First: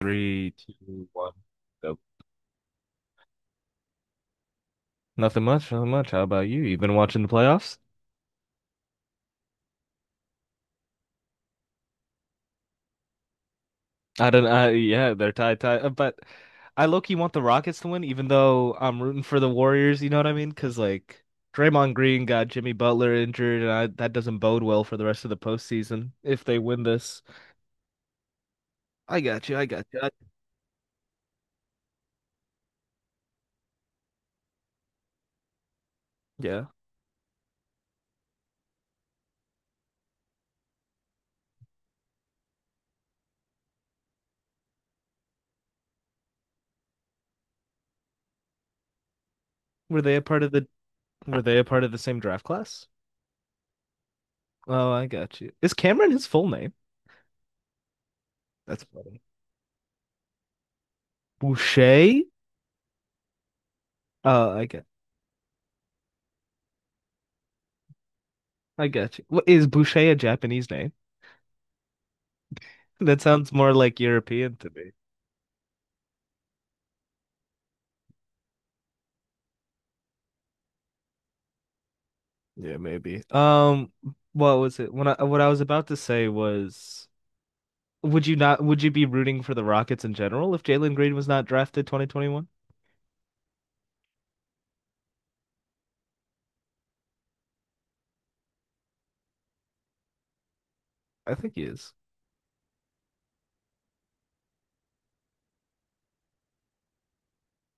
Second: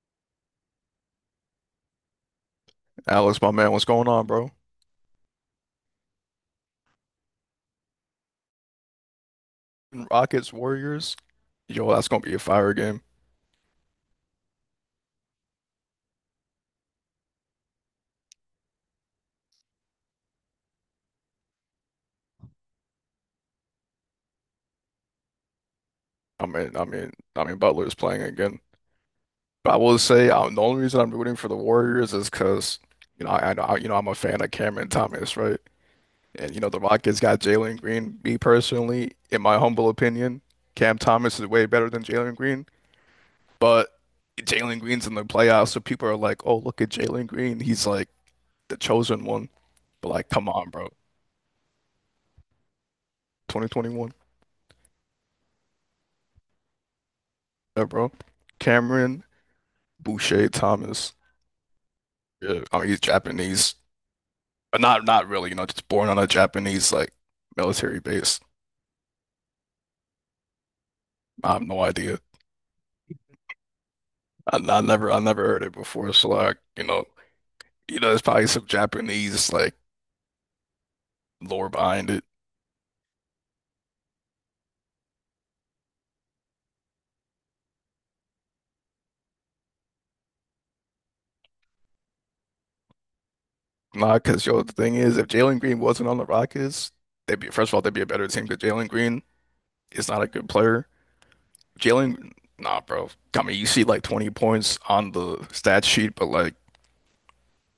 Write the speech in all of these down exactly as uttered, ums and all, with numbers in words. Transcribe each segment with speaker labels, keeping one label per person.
Speaker 1: Three, two, one. Nope.
Speaker 2: Alex, my man, what's going on, bro?
Speaker 1: Nothing much, nothing much. How about you? You've been watching the playoffs?
Speaker 2: Rockets, Warriors. Yo, that's gonna be a fire game.
Speaker 1: I don't, I, yeah, they're tied, tied. uh, But I low-key want the Rockets to win, even though I'm rooting for the Warriors, you know what I mean? Because, like, Draymond Green got Jimmy Butler injured, and I, that doesn't bode well for the rest of the postseason if
Speaker 2: I
Speaker 1: they
Speaker 2: mean,
Speaker 1: win
Speaker 2: I mean,
Speaker 1: this.
Speaker 2: I mean, Butler is playing again.
Speaker 1: I got you, I
Speaker 2: But I
Speaker 1: got
Speaker 2: will
Speaker 1: you. I,
Speaker 2: say, uh the only reason I'm rooting for the Warriors is because, you know, I, I, I- you know, I'm a fan of Cameron Thomas, right? And you
Speaker 1: yeah.
Speaker 2: know, the Rockets got Jalen Green. Me personally, in my humble opinion, Cam Thomas is way better than Jalen Green. But Jalen Green's in the playoffs, so people are like, "Oh, look at Jalen Green. He's like the chosen one."
Speaker 1: Were
Speaker 2: But
Speaker 1: they a
Speaker 2: like,
Speaker 1: part
Speaker 2: come
Speaker 1: of the,
Speaker 2: on, bro.
Speaker 1: were they a part of the same draft class?
Speaker 2: twenty twenty-one,
Speaker 1: Oh, I got you. Is Cameron his full name?
Speaker 2: yeah, bro.
Speaker 1: That's funny.
Speaker 2: Cameron. Boucher Thomas.
Speaker 1: Boucher?
Speaker 2: Yeah, I mean he's Japanese.
Speaker 1: Oh, I
Speaker 2: Uh,
Speaker 1: got
Speaker 2: Not not really, you know, just born on a Japanese like military base.
Speaker 1: I got you. What? Is Boucher a Japanese name?
Speaker 2: I have no idea.
Speaker 1: That sounds more like European
Speaker 2: I,
Speaker 1: to
Speaker 2: I
Speaker 1: me.
Speaker 2: never I never heard it before. So like, you know, you know, there's probably some Japanese like lore behind it.
Speaker 1: Yeah, maybe. Um, what was it? When I What I was about to say was, would you not would you be rooting for the Rockets in general if Jalen Green was not drafted twenty twenty-one?
Speaker 2: Nah, because yo, the thing is, if Jalen Green wasn't on the Rockets, they'd be first of all, they'd be a better team because Jalen Green is not a good player.
Speaker 1: I think he is.
Speaker 2: Jalen, nah, bro. I mean, you see like twenty points on the stat sheet, but like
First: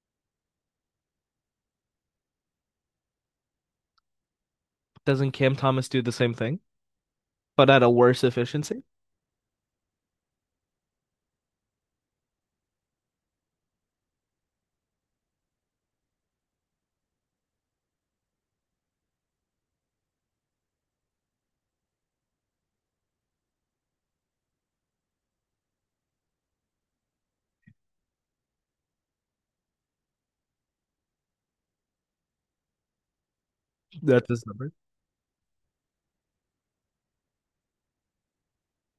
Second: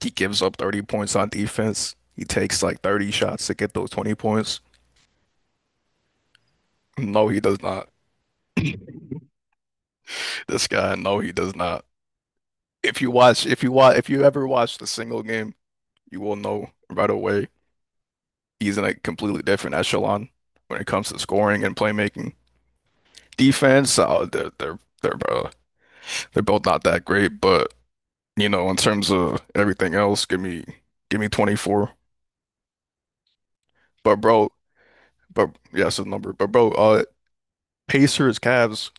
Speaker 2: He gives up thirty points on defense. He takes like thirty shots to get those twenty points.
Speaker 1: Doesn't Cam Thomas do the same thing,
Speaker 2: No, he does
Speaker 1: but at
Speaker 2: not.
Speaker 1: a worse efficiency?
Speaker 2: This guy, no, he does not. If you watch, if you watch, if you ever watched a single game, you will know right away he's in a completely different echelon when it comes to scoring and playmaking. Defense, uh, they're they're they're uh, they're both not that great, but you know, in terms of everything else, give me give me twenty-four. But
Speaker 1: That's his
Speaker 2: bro,
Speaker 1: number.
Speaker 2: but yeah, it's a number. But bro, uh, Pacers, Cavs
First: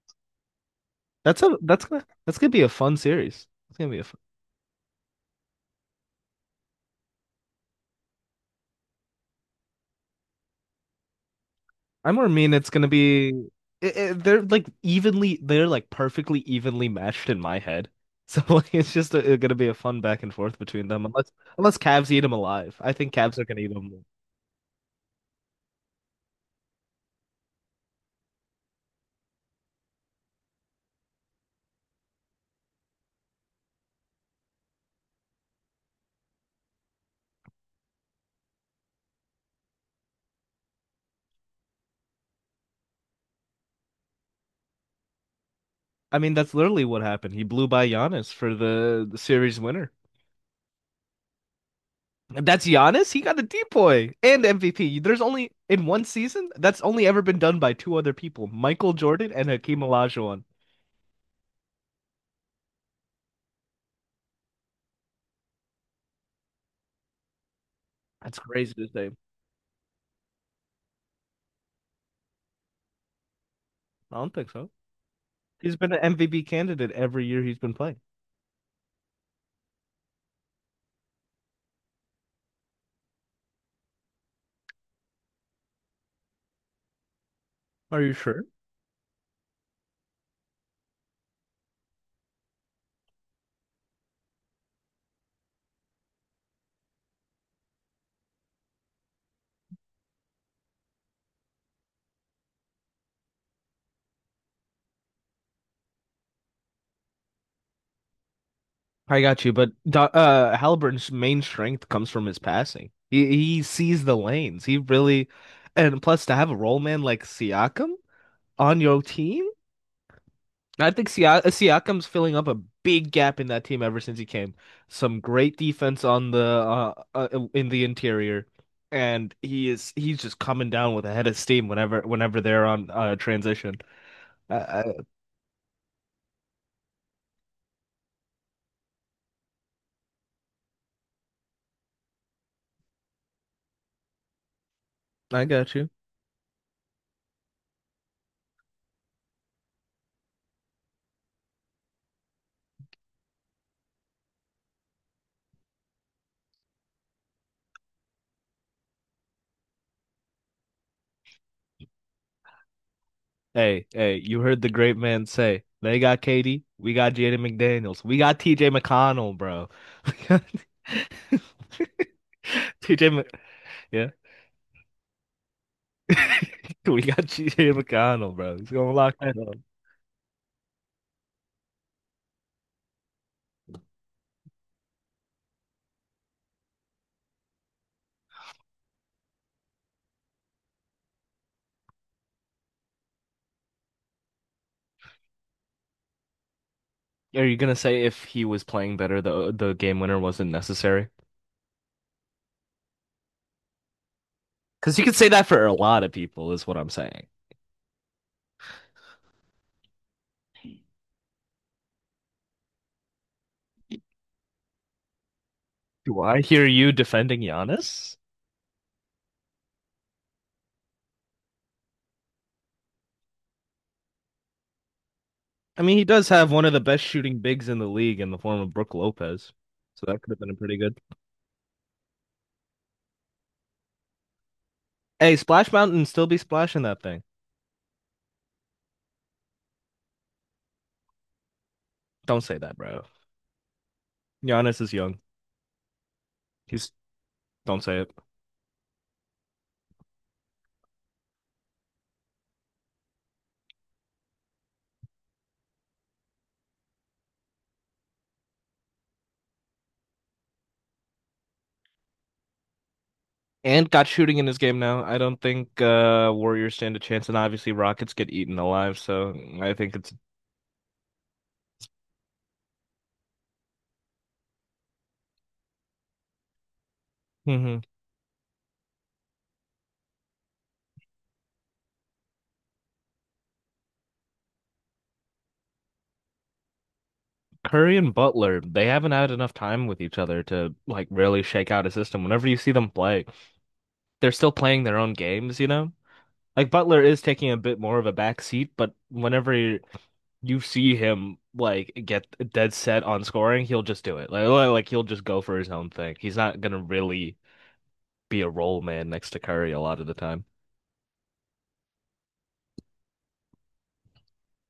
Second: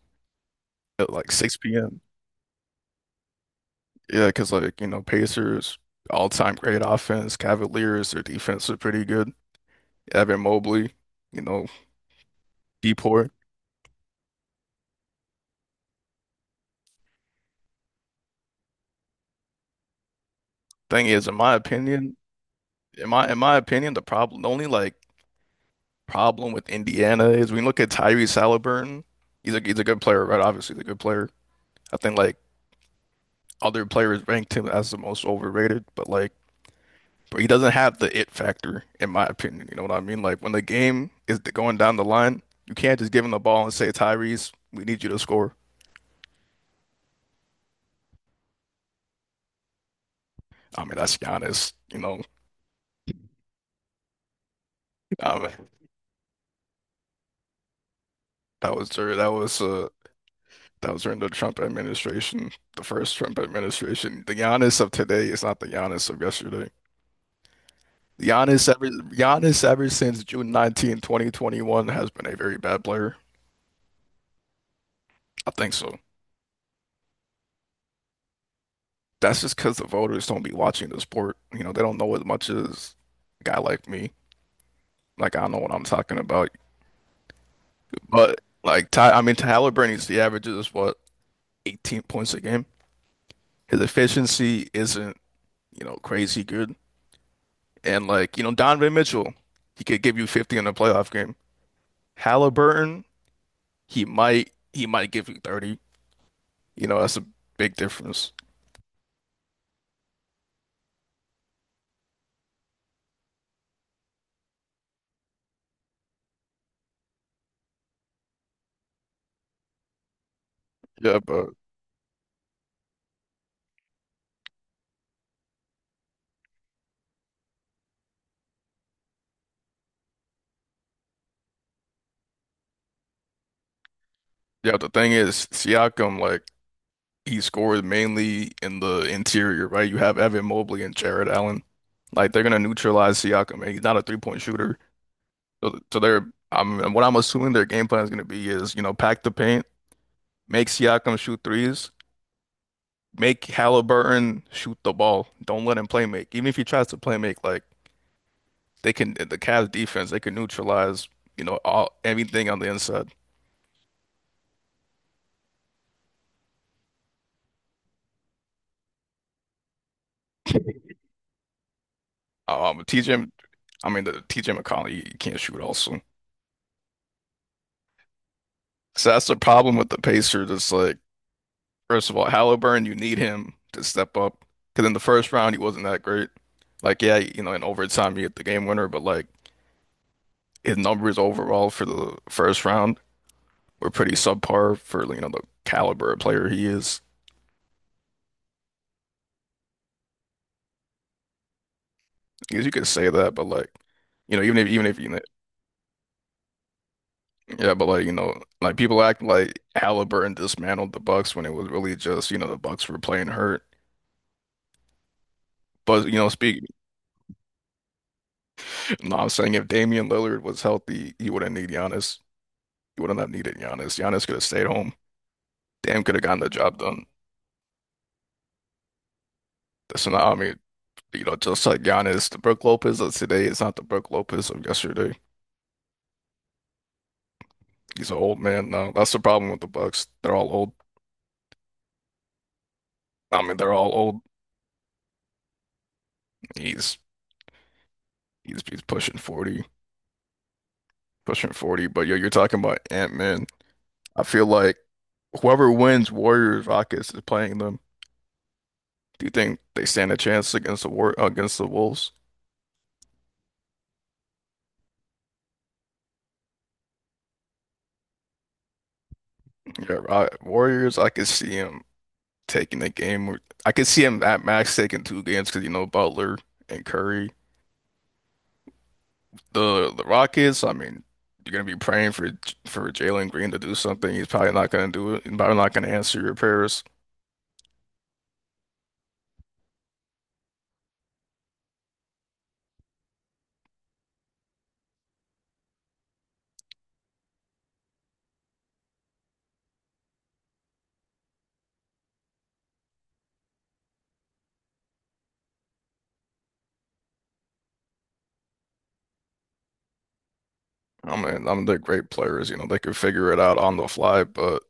Speaker 2: at like
Speaker 1: That's a
Speaker 2: 6
Speaker 1: that's
Speaker 2: p.m.
Speaker 1: gonna that's gonna be a fun series. It's gonna be a fun
Speaker 2: Yeah, because like, you know, Pacers, all-time great offense. Cavaliers, their defense is pretty good. Evan Mobley, you know,
Speaker 1: I'm more mean it's gonna be
Speaker 2: Deport.
Speaker 1: it, it- they're like evenly They're like perfectly evenly matched in my head. So like it's just a, gonna be a fun back and forth between them
Speaker 2: Thing is,
Speaker 1: unless
Speaker 2: in my
Speaker 1: unless Cavs
Speaker 2: opinion,
Speaker 1: eat him alive. I
Speaker 2: in
Speaker 1: think
Speaker 2: my
Speaker 1: Cavs
Speaker 2: in
Speaker 1: are
Speaker 2: my
Speaker 1: gonna eat
Speaker 2: opinion, the
Speaker 1: him.
Speaker 2: problem, the only like problem with Indiana is when you look at Tyrese Halliburton, he's a he's a good player, right? Obviously, he's a good player. I think like other players ranked him as the most overrated, but like, but he doesn't have the it factor, in my opinion. You know what I mean? Like when the game is going down the line, you can't just give him the ball and say, Tyrese, we need you to score.
Speaker 1: I mean that's literally what happened. He blew by Giannis for the, the series winner.
Speaker 2: I mean, that's Giannis, you know.
Speaker 1: That's Giannis. He got a D P O Y and M V P. There's
Speaker 2: I
Speaker 1: only
Speaker 2: mean,
Speaker 1: in one season that's only ever been done by two other people,
Speaker 2: that was
Speaker 1: Michael
Speaker 2: during
Speaker 1: Jordan
Speaker 2: that
Speaker 1: and
Speaker 2: was
Speaker 1: Hakeem
Speaker 2: uh
Speaker 1: Olajuwon.
Speaker 2: that was during the Trump administration, the first Trump administration. The Giannis of today is not the Giannis of yesterday.
Speaker 1: That's
Speaker 2: Giannis
Speaker 1: crazy to
Speaker 2: ever
Speaker 1: say.
Speaker 2: Giannis ever since June nineteenth, twenty twenty-one has been a very bad player.
Speaker 1: I don't think so.
Speaker 2: I think
Speaker 1: He's been an
Speaker 2: so.
Speaker 1: M V P candidate every year he's been playing.
Speaker 2: That's just because the voters don't be watching the sport. You know, they don't know as much as a guy like me. Like I know what I'm talking about.
Speaker 1: Are you
Speaker 2: But
Speaker 1: sure?
Speaker 2: like Ty, I mean Tyler Bernie's the average is what eighteen points a game. His efficiency isn't you know, crazy good. And like, you know, Donovan Mitchell, he could give you fifty in a playoff game. Halliburton, he might he might give you thirty. You know, that's a big difference.
Speaker 1: I got you, but Do- uh, Halliburton's main strength comes from his passing. He he sees the lanes. He really, and plus, to have a role man like Siakam on your team, I think
Speaker 2: Yeah,
Speaker 1: Siak
Speaker 2: but
Speaker 1: Siakam's filling up a big gap in that team ever since he came. Some great defense on the uh, uh in the interior, and he is he's just coming down with a head of steam whenever whenever they're on uh transition. I
Speaker 2: yeah,
Speaker 1: I,
Speaker 2: the thing is, Siakam, like, he scores mainly in the interior, right? You have Evan Mobley and Jared Allen. Like they're gonna neutralize Siakam, and he's not a three point shooter.
Speaker 1: I got
Speaker 2: So,
Speaker 1: you.
Speaker 2: so they're I'm what I'm assuming their game plan is gonna be is, you know, pack the paint, make Siakam shoot threes, make Halliburton shoot the ball. Don't let him play make. Even if he tries to play make, like they can the Cavs defense, they can neutralize, you know, all everything on the inside.
Speaker 1: Hey, hey, you heard the great man say, they got K D, we got Jaden McDaniels, we got T J McConnell, bro.
Speaker 2: Um,
Speaker 1: TJ,
Speaker 2: TJ,
Speaker 1: Mc-
Speaker 2: I mean
Speaker 1: yeah,
Speaker 2: the T J McCollum you can't shoot also.
Speaker 1: we got T J McConnell, bro. He's gonna
Speaker 2: So
Speaker 1: lock
Speaker 2: that's the
Speaker 1: that up.
Speaker 2: problem with the Pacers. It's like, first of all, Halliburton, you need him to step up because in the first round he wasn't that great. Like, yeah, you know, in overtime you get the game winner, but like his numbers overall for the first round were pretty subpar for you know the caliber of player he is.
Speaker 1: Are you gonna say if he was playing better, the the game winner wasn't necessary?
Speaker 2: Because you could say that, but like, you know, even if even
Speaker 1: Because
Speaker 2: if
Speaker 1: you
Speaker 2: you
Speaker 1: could
Speaker 2: know,
Speaker 1: say that for a lot of people, is what I'm saying.
Speaker 2: yeah, but like, you know, like people act like Halliburton dismantled the Bucks when it was really just, you know, the Bucks were playing hurt. But you
Speaker 1: Do
Speaker 2: know,
Speaker 1: I hear
Speaker 2: speak.
Speaker 1: you defending Giannis?
Speaker 2: No, I'm saying if Damian Lillard was healthy, he wouldn't need Giannis. He wouldn't have needed Giannis. Giannis could have stayed home.
Speaker 1: I mean,
Speaker 2: Damn,
Speaker 1: he
Speaker 2: could have
Speaker 1: does
Speaker 2: gotten the
Speaker 1: have one of
Speaker 2: job
Speaker 1: the best
Speaker 2: done.
Speaker 1: shooting bigs in the league in the form of Brooke Lopez, so
Speaker 2: That's
Speaker 1: that
Speaker 2: not,
Speaker 1: could
Speaker 2: I
Speaker 1: have been a
Speaker 2: mean,
Speaker 1: pretty good.
Speaker 2: you know, just like Giannis, the Brook Lopez of today is not the Brook Lopez of yesterday.
Speaker 1: Hey, Splash Mountain still be splashing that thing.
Speaker 2: He's an old man now. That's the problem with the Bucks. They're all old.
Speaker 1: Don't say that, bro.
Speaker 2: I mean, they're all old.
Speaker 1: Giannis is young. He's
Speaker 2: He's
Speaker 1: Don't say it.
Speaker 2: he's he's pushing forty. pushing forty, but yo, you're talking about Ant-Man. I feel like whoever wins Warriors Rockets is playing them. Do you think they stand a chance against the war against the Wolves?
Speaker 1: And got shooting in his game now. I don't think uh Warriors stand a chance, and obviously Rockets get eaten alive. So I think
Speaker 2: Yeah,
Speaker 1: it's.
Speaker 2: Ro- Warriors, I could see him taking the game. or- I could see him at max taking two games because you know Butler and Curry.
Speaker 1: Mhm.
Speaker 2: The the Rockets, I mean, you're gonna be praying for for Jalen Green to do something. He's probably not gonna do it. He's probably not gonna answer your prayers.
Speaker 1: Curry and Butler. They haven't had enough time with each other to like really shake out a system. Whenever you see them play, they're still playing their own games, you know? Like Butler is taking a bit more of a back seat, but whenever you see him like get dead set on scoring, he'll just do it. Like like he'll just go for his own thing. He's not gonna really be a role man next to Curry a lot of the time.
Speaker 2: I mean, I'm the great players, you know, they could figure it out on the fly, but.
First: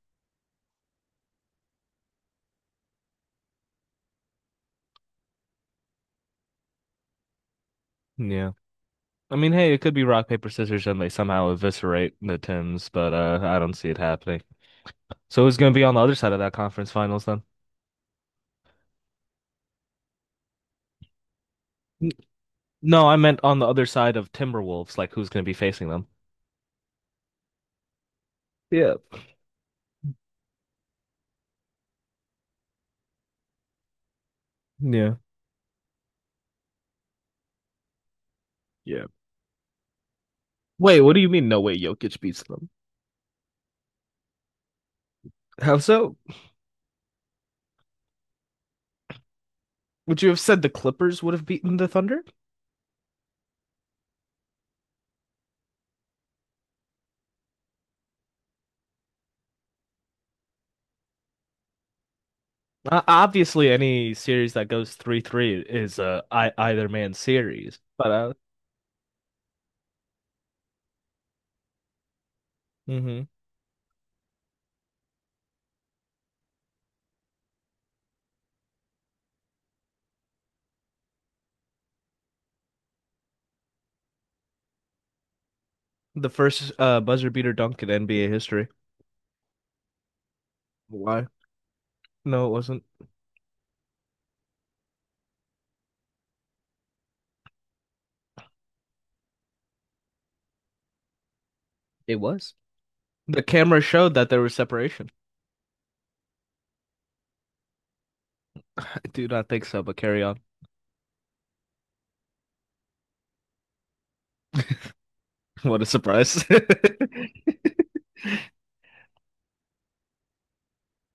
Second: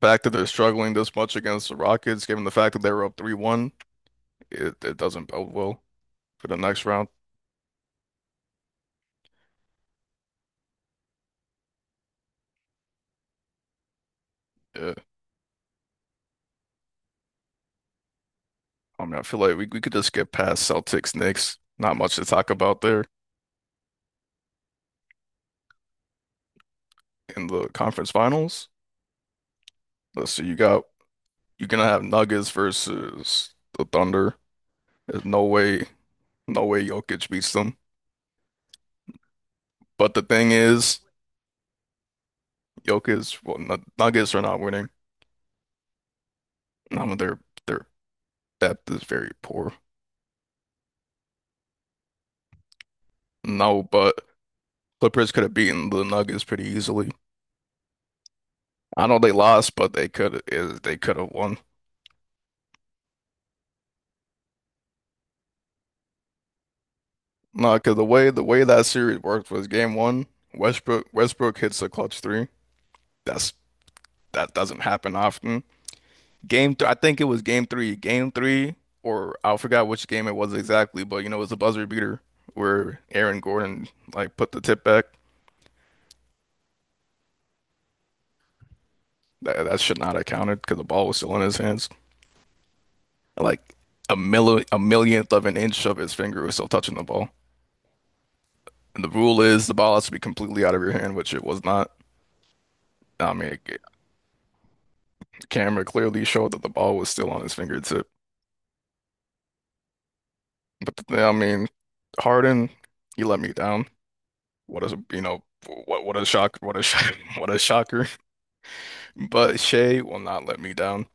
Speaker 2: fact that they're struggling this much against the Rockets, given the fact that they were up three one, it, it doesn't bode well for the next round.
Speaker 1: Yeah. I mean, hey, it could be rock, paper, scissors, and they somehow eviscerate the Timbs, but uh, I don't see it happening.
Speaker 2: Yeah.
Speaker 1: So who's gonna be on the other side of that conference finals then?
Speaker 2: I mean, I feel like we, we could just get past Celtics, Knicks. Not
Speaker 1: N-
Speaker 2: much to talk about there
Speaker 1: No, I meant on the other side of Timberwolves, like who's gonna be facing them.
Speaker 2: in the conference finals.
Speaker 1: Yeah.
Speaker 2: Let's see, you got you're gonna have Nuggets versus the Thunder.
Speaker 1: Yeah.
Speaker 2: There's no way, no way Jokic beats them.
Speaker 1: Yeah.
Speaker 2: But the thing is,
Speaker 1: Wait, what do you mean? No way, Jokic beats them.
Speaker 2: Jokic, well, N- Nuggets are not winning.
Speaker 1: How so?
Speaker 2: I mean, their their depth is very poor.
Speaker 1: Would you have said the Clippers would have beaten the Thunder?
Speaker 2: No, but Clippers could have beaten the Nuggets pretty easily. I know they lost, but they could they could have won.
Speaker 1: Uh, obviously, any series that goes three three is uh, I either man
Speaker 2: No,
Speaker 1: series.
Speaker 2: because the
Speaker 1: But
Speaker 2: way
Speaker 1: uh,
Speaker 2: the way that series worked was game one, Westbrook Westbrook hits a clutch three.
Speaker 1: mhm.
Speaker 2: That's that doesn't happen often. Game th I think it was game three, game three, or I forgot which game it was exactly, but you know it was a buzzer beater where Aaron Gordon like put the tip back.
Speaker 1: The first uh, buzzer beater dunk in N B A history.
Speaker 2: That that should not have counted because the ball was
Speaker 1: Why?
Speaker 2: still in his hands.
Speaker 1: No, it wasn't.
Speaker 2: Like a milli a millionth of an inch of his finger was still touching the ball. And the rule is the ball has to be completely out of your hand, which it was not.
Speaker 1: It was.
Speaker 2: I
Speaker 1: The
Speaker 2: mean, the
Speaker 1: camera showed that there was separation.
Speaker 2: camera clearly showed that the ball was still on his fingertip.
Speaker 1: I do not think so, but carry on.
Speaker 2: But the I mean, Harden, he let me down. What a you know,
Speaker 1: What a
Speaker 2: what what a
Speaker 1: surprise.
Speaker 2: shock, what a shock, what a shocker. But Shea will not let me down.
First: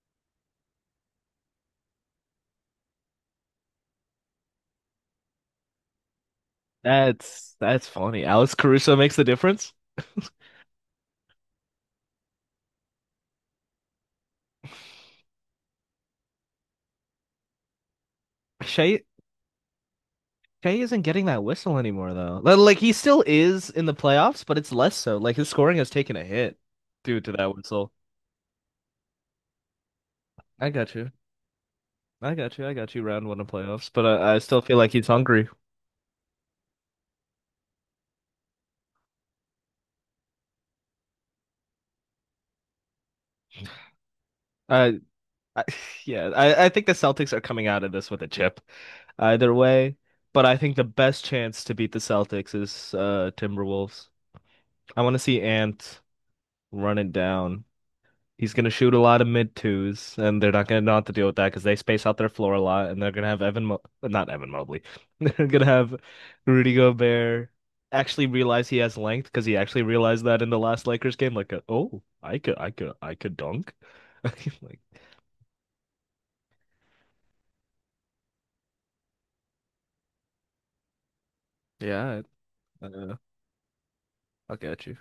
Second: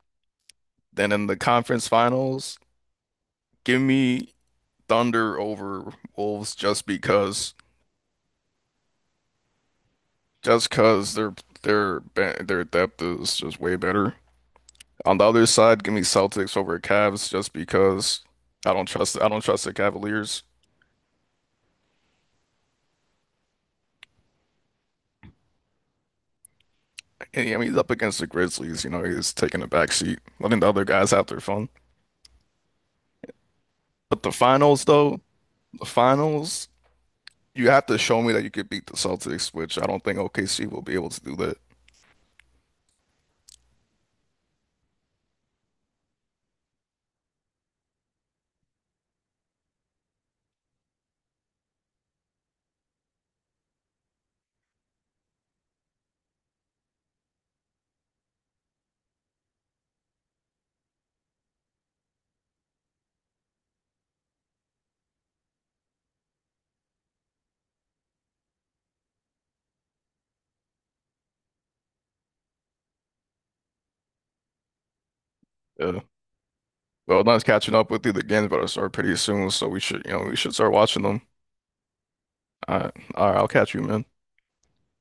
Speaker 2: Then in the conference finals, give me Thunder over Wolves just because,
Speaker 1: That's that's funny. Alex Caruso makes the difference.
Speaker 2: just because their their be- their depth is just way better. On the other side, give me Celtics over Cavs just because I don't
Speaker 1: Shai
Speaker 2: trust I don't trust the Cavaliers.
Speaker 1: Shea isn't getting that whistle anymore, though. Like he still is in the playoffs, but it's less so. Like his scoring has taken a hit due to
Speaker 2: And,
Speaker 1: that
Speaker 2: I mean, he's
Speaker 1: whistle.
Speaker 2: up against the Grizzlies. You know, he's taking a back seat, letting
Speaker 1: I
Speaker 2: the other
Speaker 1: got you.
Speaker 2: guys have their fun.
Speaker 1: I got you. I got you. Round one of playoffs, but
Speaker 2: But the
Speaker 1: I, I still feel
Speaker 2: finals,
Speaker 1: like he's
Speaker 2: though,
Speaker 1: hungry.
Speaker 2: the finals, you have to show me that you could beat the Celtics, which I don't think O K C will be able to do that.
Speaker 1: I, I yeah, I, I think the Celtics are coming out of this with a chip, either way. But I think the best chance to beat the Celtics is uh Timberwolves. I want to see Ant run it down. He's going to shoot a lot of mid twos, and they're not going to know how to deal with that because they space out their floor a lot, and they're going to have Evan, Mo not Evan Mobley. They're going to have Rudy Gobert actually realize he has length because he actually realized that in the last Lakers game. Like, uh, oh, I could, I could, I could dunk. Like,
Speaker 2: Yeah. Well, not catching up with you. The games about to start pretty soon, so we should, you know, we should start watching them.
Speaker 1: yeah,
Speaker 2: All right,
Speaker 1: uh,
Speaker 2: all right, I'll catch you, man.
Speaker 1: I'll get you.